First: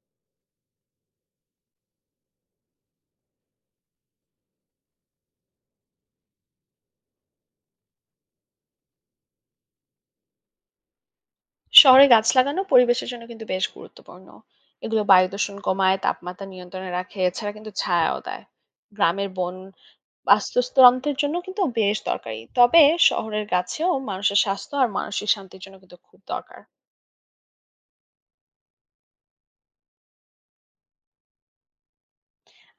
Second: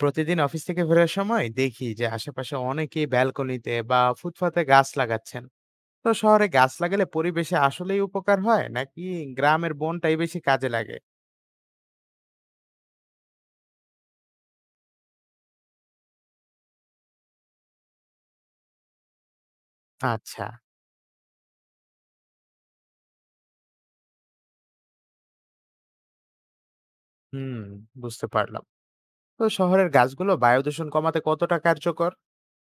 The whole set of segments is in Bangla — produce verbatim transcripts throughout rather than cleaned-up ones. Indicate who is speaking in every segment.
Speaker 1: প্রতিদিন অফিস থেকে ফেরার সময় দেখি যে আশেপাশে অনেকেই ব্যালকনিতে বা ফুটপাতে গাছ লাগাচ্ছেন। তো শহরে গাছ লাগালে পরিবেশে আসলেই উপকার হয় নাকি গ্রামের বনটাই বেশি কাজে লাগে?
Speaker 2: শহরে গাছ লাগানো পরিবেশের জন্য কিন্তু বেশ গুরুত্বপূর্ণ। এগুলো বায়ু দূষণ কমায়, তাপমাত্রা নিয়ন্ত্রণে রাখে, এছাড়া কিন্তু ছায়াও দেয়। গ্রামের বন
Speaker 1: আচ্ছা।
Speaker 2: বাস্তুতন্ত্রের জন্য কিন্তু বেশ দরকারি, তবে শহরের গাছেও মানুষের স্বাস্থ্য আর মানসিক শান্তির জন্য কিন্তু খুব দরকার।
Speaker 1: হুম, বুঝতে পারলাম। তো শহরের গাছগুলো বায়ু দূষণ কমাতে কতটা কার্যকর?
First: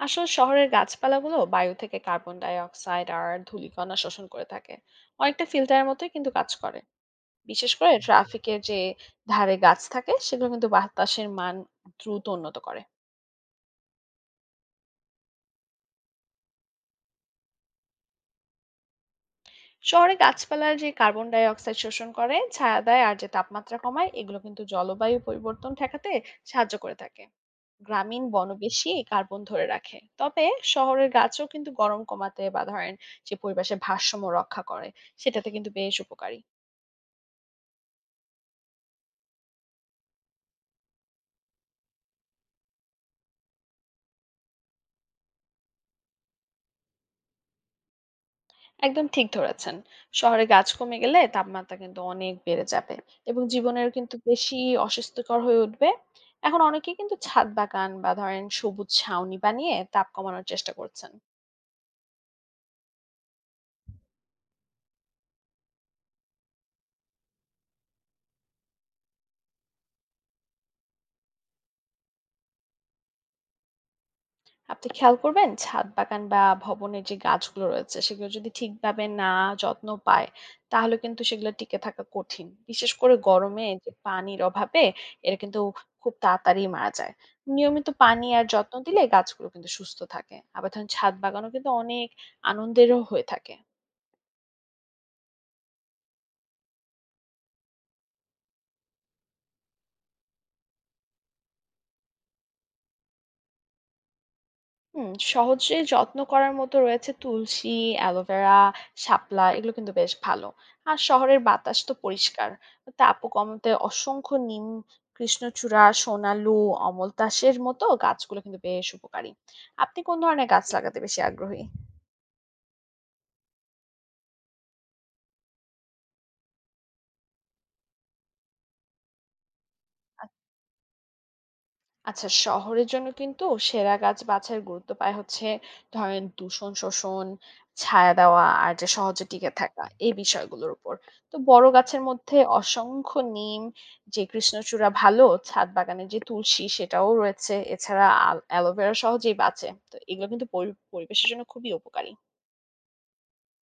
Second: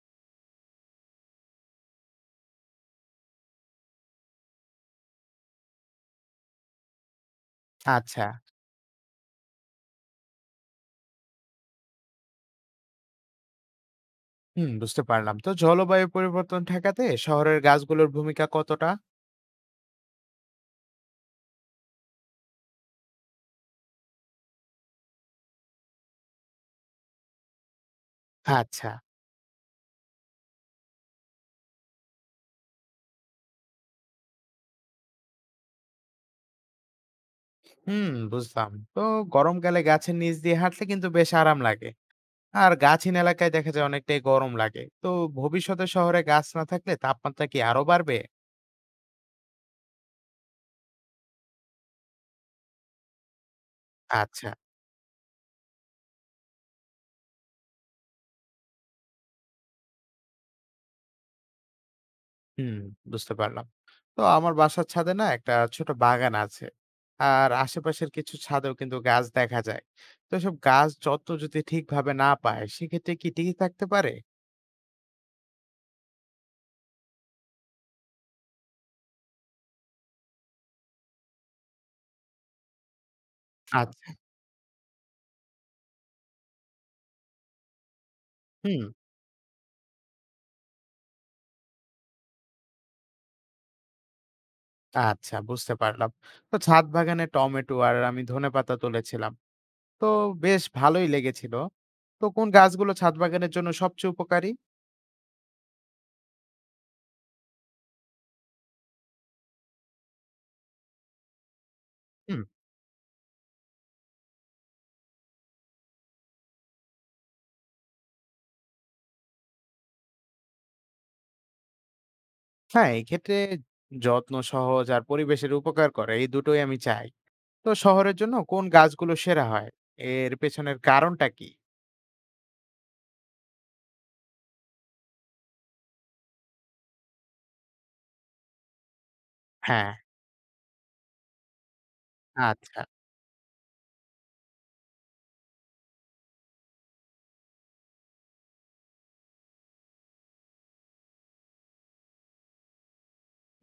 Speaker 2: আসলে শহরের গাছপালাগুলো বায়ু থেকে কার্বন ডাই অক্সাইড আর ধূলিকণা শোষণ করে থাকে, অনেকটা ফিল্টারের মতোই কিন্তু কাজ করে। বিশেষ করে
Speaker 1: আচ্ছা।
Speaker 2: ট্রাফিকের যে ধারে গাছ থাকে সেগুলো কিন্তু বাতাসের মান দ্রুত উন্নত করে।
Speaker 1: হুম, বুঝতে পারলাম। তো জলবায়ু পরিবর্তন ঠেকাতে শহরের গাছগুলোর ভূমিকা কতটা?
Speaker 2: শহরে গাছপালার যে কার্বন ডাই অক্সাইড শোষণ করে, ছায়া দেয়, আর যে তাপমাত্রা কমায়, এগুলো কিন্তু জলবায়ু পরিবর্তন ঠেকাতে সাহায্য করে থাকে। গ্রামীণ
Speaker 1: আচ্ছা।
Speaker 2: বনবেশি কার্বন ধরে রাখে, তবে শহরের গাছও কিন্তু গরম কমাতে বা ধরেন যে পরিবেশের ভারসাম্য রক্ষা করে, সেটাতে কিন্তু বেশ উপকারী।
Speaker 1: হুম, বুঝলাম। তো গরমকালে গাছের নিচ দিয়ে হাঁটলে কিন্তু বেশ আরাম লাগে, আর গাছহীন এলাকায় দেখা যায় অনেকটাই গরম লাগে। তো ভবিষ্যতে শহরে গাছ না থাকলে তাপমাত্রা কি আরো বাড়বে?
Speaker 2: একদম ঠিক ধরেছেন। শহরে গাছ কমে গেলে তাপমাত্রা কিন্তু অনেক বেড়ে যাবে এবং জীবনের কিন্তু
Speaker 1: আচ্ছা।
Speaker 2: বেশি অস্বস্তিকর হয়ে উঠবে। এখন অনেকেই কিন্তু ছাদ বাগান বা ধরেন সবুজ ছাউনি বানিয়ে তাপ কমানোর চেষ্টা করছেন।
Speaker 1: হুম, বুঝতে পারলাম। তো আমার বাসার ছাদে না একটা ছোট বাগান আছে, আর আশেপাশের কিছু ছাদেও কিন্তু গাছ দেখা যায়। তো সব গাছ যত্ন যদি ঠিকভাবে না পায় সেক্ষেত্রে কি টিকে থাকতে পারে?
Speaker 2: আপনি খেয়াল করবেন ছাদ বাগান বা ভবনের যে গাছগুলো রয়েছে সেগুলো যদি ঠিকভাবে না যত্ন পায়, তাহলে কিন্তু সেগুলো টিকে থাকা কঠিন। বিশেষ করে গরমে যে
Speaker 1: আচ্ছা।
Speaker 2: পানির অভাবে এরা কিন্তু খুব তাড়াতাড়ি মারা যায়। নিয়মিত পানি আর যত্ন
Speaker 1: হুম।
Speaker 2: দিলে গাছগুলো কিন্তু সুস্থ থাকে, আবার ধরুন ছাদ বাগানও কিন্তু অনেক আনন্দেরও হয়ে থাকে।
Speaker 1: আচ্ছা, বুঝতে পারলাম। তো ছাদ বাগানে টমেটো আর আমি ধনেপাতা তুলেছিলাম। তো বেশ ভালোই লেগেছিল। তো কোন গাছগুলো ছাদ বাগানের জন্য সবচেয়ে উপকারী?
Speaker 2: হুম, সহজে যত্ন করার মতো রয়েছে তুলসী, অ্যালোভেরা, শাপলা, এগুলো কিন্তু বেশ ভালো। আর শহরের বাতাস তো
Speaker 1: হুম।
Speaker 2: পরিষ্কার। তাপও কমাতে অসংখ্য নিম, কৃষ্ণচূড়া, সোনালু, অমলতাসের মতো গাছগুলো কিন্তু বেশ উপকারী। আপনি কোন ধরনের গাছ লাগাতে বেশি আগ্রহী?
Speaker 1: হ্যাঁ, এক্ষেত্রে যত্ন সহজ আর পরিবেশের উপকার করে এই দুটোই আমি চাই। তো শহরের জন্য কোন গাছগুলো সেরা হয়? এর পেছনের কারণটা কি?
Speaker 2: আচ্ছা, শহরের জন্য কিন্তু সেরা গাছ বাছাইয়ের গুরুত্ব পায় হচ্ছে ধরেন দূষণ শোষণ, ছায়া দেওয়া, আর যে সহজে টিকে থাকা,
Speaker 1: হ্যাঁ।
Speaker 2: এই বিষয়গুলোর উপর। তো বড় গাছের মধ্যে
Speaker 1: আচ্ছা।
Speaker 2: অসংখ্য নিম, যে কৃষ্ণচূড়া ভালো। ছাদ বাগানে যে তুলসী সেটাও রয়েছে, এছাড়া অ্যালোভেরা সহজেই বাঁচে। তো এগুলো কিন্তু পরি- পরিবেশের জন্য খুবই উপকারী।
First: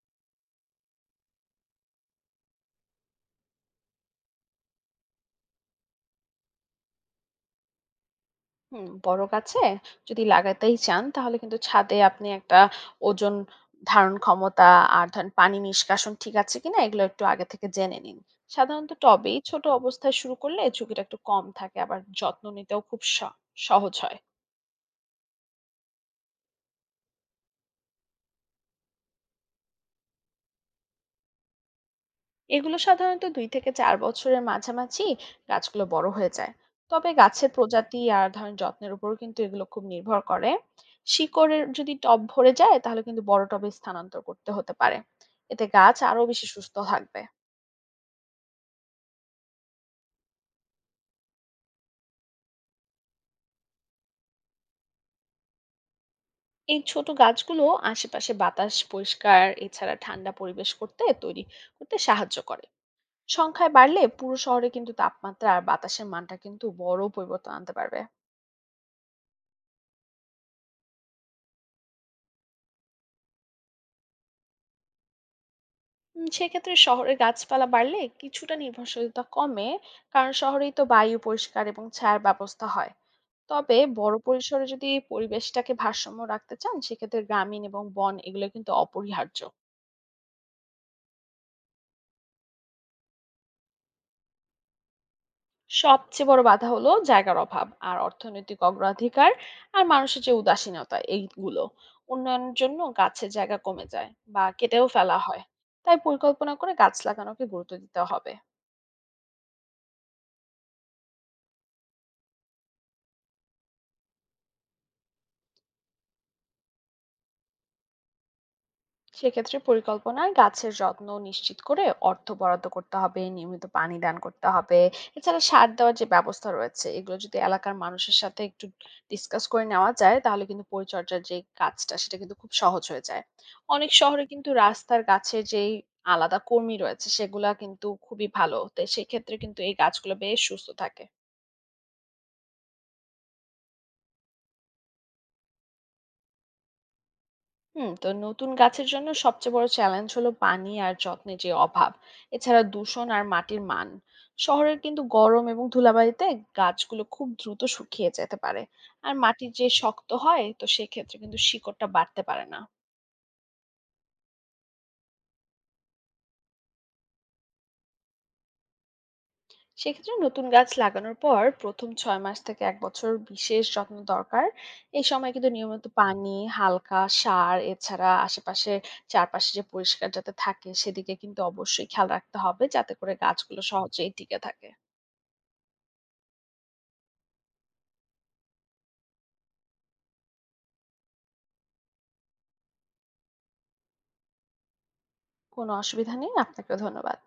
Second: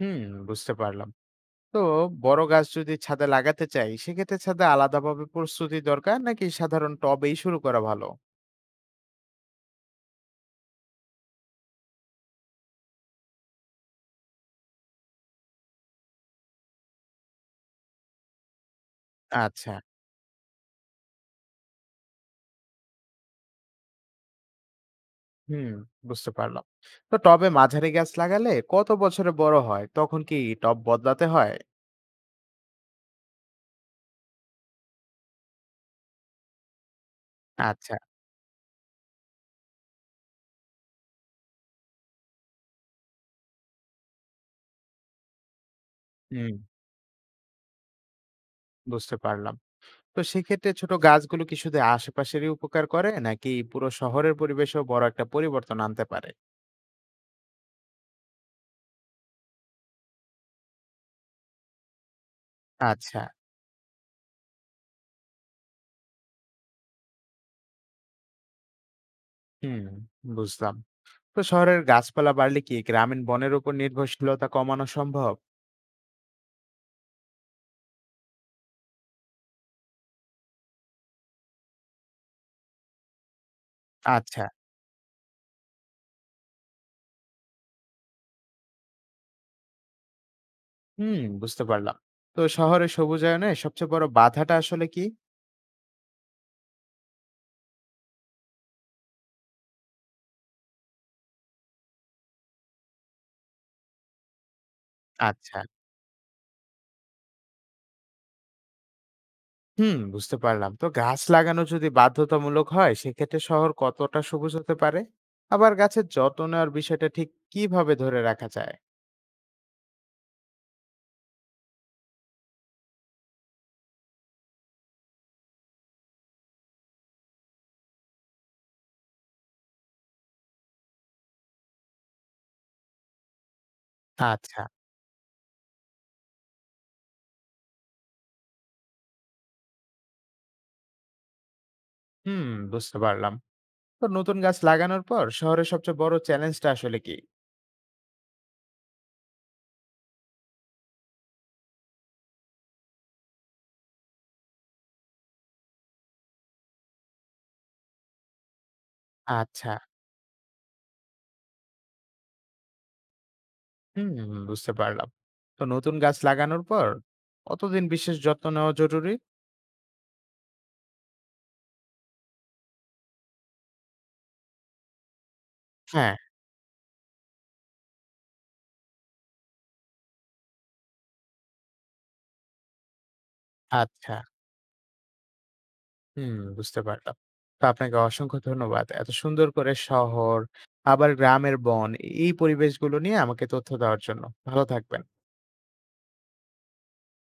Speaker 1: হুম, বুঝতে পারলাম। তো বড় গাছ যদি ছাদে লাগাতে চাই, সেক্ষেত্রে ছাদে আলাদাভাবে প্রস্তুতি দরকার নাকি সাধারণ টবেই শুরু করা ভালো?
Speaker 2: হুম, বড় গাছে যদি লাগাতেই চান, তাহলে কিন্তু ছাদে আপনি একটা ওজন ধারণ ক্ষমতা আর ধরেন পানি নিষ্কাশন ঠিক আছে কিনা, এগুলো একটু আগে থেকে জেনে নিন। সাধারণত টবেই ছোট
Speaker 1: আচ্ছা।
Speaker 2: অবস্থায় শুরু করলে ঝুঁকিটা একটু কম থাকে, আবার যত্ন নিতেও খুব স- সহজ হয়।
Speaker 1: হুম, বুঝতে পারলাম। তো টবে মাঝারি গাছ লাগালে কত বছরে বড় হয়? তখন কি টব বদলাতে হয়?
Speaker 2: এগুলো সাধারণত দুই থেকে চার বছরের মাঝামাঝি গাছগুলো বড় হয়ে যায়। তবে গাছের
Speaker 1: আচ্ছা।
Speaker 2: প্রজাতি আর ধরেন যত্নের উপরও কিন্তু এগুলো খুব নির্ভর করে। শিকড়ের যদি টব ভরে যায়, তাহলে কিন্তু বড় টবে স্থানান্তর করতে হতে পারে। এতে গাছ আরো বেশি
Speaker 1: হুম,
Speaker 2: সুস্থ থাকবে।
Speaker 1: বুঝতে পারলাম। তো সেক্ষেত্রে ছোট গাছগুলো কি শুধু আশেপাশেরই উপকার করে নাকি পুরো শহরের পরিবেশেও বড় একটা পরিবর্তন আনতে পারে?
Speaker 2: এই ছোট গাছগুলো আশেপাশে বাতাস পরিষ্কার, এছাড়া ঠান্ডা পরিবেশ করতে তৈরি করতে সাহায্য করে।
Speaker 1: আচ্ছা।
Speaker 2: সংখ্যায় বাড়লে পুরো শহরে কিন্তু তাপমাত্রা আর বাতাসের মানটা কিন্তু বড় পরিবর্তন আনতে পারবে।
Speaker 1: হুম, বুঝলাম। তো শহরের গাছপালা বাড়লে কি গ্রামীণ বনের উপর নির্ভরশীলতা কমানো সম্ভব?
Speaker 2: উম, সেক্ষেত্রে শহরে গাছপালা বাড়লে কিছুটা নির্ভরশীলতা কমে, কারণ শহরেই তো বায়ু পরিষ্কার এবং ছায়ার ব্যবস্থা হয়। তবে বড়
Speaker 1: আচ্ছা।
Speaker 2: পরিসরে যদি পরিবেশটাকে ভারসাম্য রাখতে চান, সেক্ষেত্রে গ্রামীণ এবং বন এগুলো কিন্তু অপরিহার্য।
Speaker 1: হুম, বুঝতে পারলাম। তো শহরে সবুজায়নে সবচেয়ে বড় বাধাটা আসলে কি?
Speaker 2: সবচেয়ে বড় বাধা হলো জায়গার অভাব আর অর্থনৈতিক অগ্রাধিকার আর মানুষের যে উদাসীনতা, এইগুলো উন্নয়নের জন্য গাছের জায়গা কমে যায় বা কেটেও ফেলা হয়।
Speaker 1: আচ্ছা।
Speaker 2: তাই পরিকল্পনা করে গাছ লাগানোকে গুরুত্ব দিতে হবে।
Speaker 1: হুম, বুঝতে পারলাম। তো গাছ লাগানো যদি বাধ্যতামূলক হয় সেক্ষেত্রে শহর কতটা সবুজ হতে পারে? আবার গাছের যত্ন নেওয়ার বিষয়টা ঠিক কিভাবে ধরে রাখা যায়?
Speaker 2: সেক্ষেত্রে পরিকল্পনায় গাছের যত্ন নিশ্চিত করে অর্থ বরাদ্দ করতে হবে, নিয়মিত পানি দান করতে হবে, এছাড়া সার দেওয়ার যে ব্যবস্থা রয়েছে, এগুলো যদি এলাকার মানুষের সাথে একটু ডিসকাস করে নেওয়া যায়, তাহলে কিন্তু পরিচর্যার যে কাজটা সেটা কিন্তু খুব সহজ হয়ে যায়। অনেক শহরে কিন্তু
Speaker 1: আচ্ছা।
Speaker 2: রাস্তার গাছে যেই আলাদা কর্মী রয়েছে, সেগুলা কিন্তু খুবই ভালো। তো সেক্ষেত্রে কিন্তু এই গাছগুলো বেশ সুস্থ থাকে।
Speaker 1: হুম, বুঝতে পারলাম। তো নতুন গাছ লাগানোর পর শহরের সবচেয়ে বড় চ্যালেঞ্জটা আসলে কি?
Speaker 2: হুম তো নতুন গাছের জন্য সবচেয়ে বড় চ্যালেঞ্জ হলো পানি আর যত্নের যে অভাব, এছাড়া দূষণ আর মাটির মান। শহরের কিন্তু গরম এবং ধুলাবালিতে গাছগুলো খুব দ্রুত শুকিয়ে যেতে পারে, আর মাটি যে
Speaker 1: আচ্ছা।
Speaker 2: শক্ত হয়, তো সেক্ষেত্রে কিন্তু শিকড়টা বাড়তে পারে না।
Speaker 1: হুম, বুঝতে পারলাম। তো নতুন গাছ লাগানোর পর কতদিন বিশেষ যত্ন নেওয়া জরুরি?
Speaker 2: সেক্ষেত্রে নতুন গাছ লাগানোর পর প্রথম ছয় মাস থেকে এক বছর বিশেষ যত্ন দরকার। এই সময় কিন্তু নিয়মিত
Speaker 1: হ্যাঁ।
Speaker 2: পানি, হালকা সার, এছাড়া আশেপাশে চারপাশে যে পরিষ্কার যাতে থাকে সেদিকে কিন্তু অবশ্যই খেয়াল রাখতে হবে, যাতে করে গাছগুলো সহজেই
Speaker 1: আচ্ছা।
Speaker 2: টিকে থাকে।
Speaker 1: হুম, বুঝতে পারলাম। তো আপনাকে অসংখ্য ধন্যবাদ এত সুন্দর করে শহর আবার গ্রামের বন এই পরিবেশগুলো নিয়ে আমাকে তথ্য দেওয়ার জন্য। ভালো থাকবেন।
Speaker 2: কোনো অসুবিধা নেই, আপনাকে ধন্যবাদ।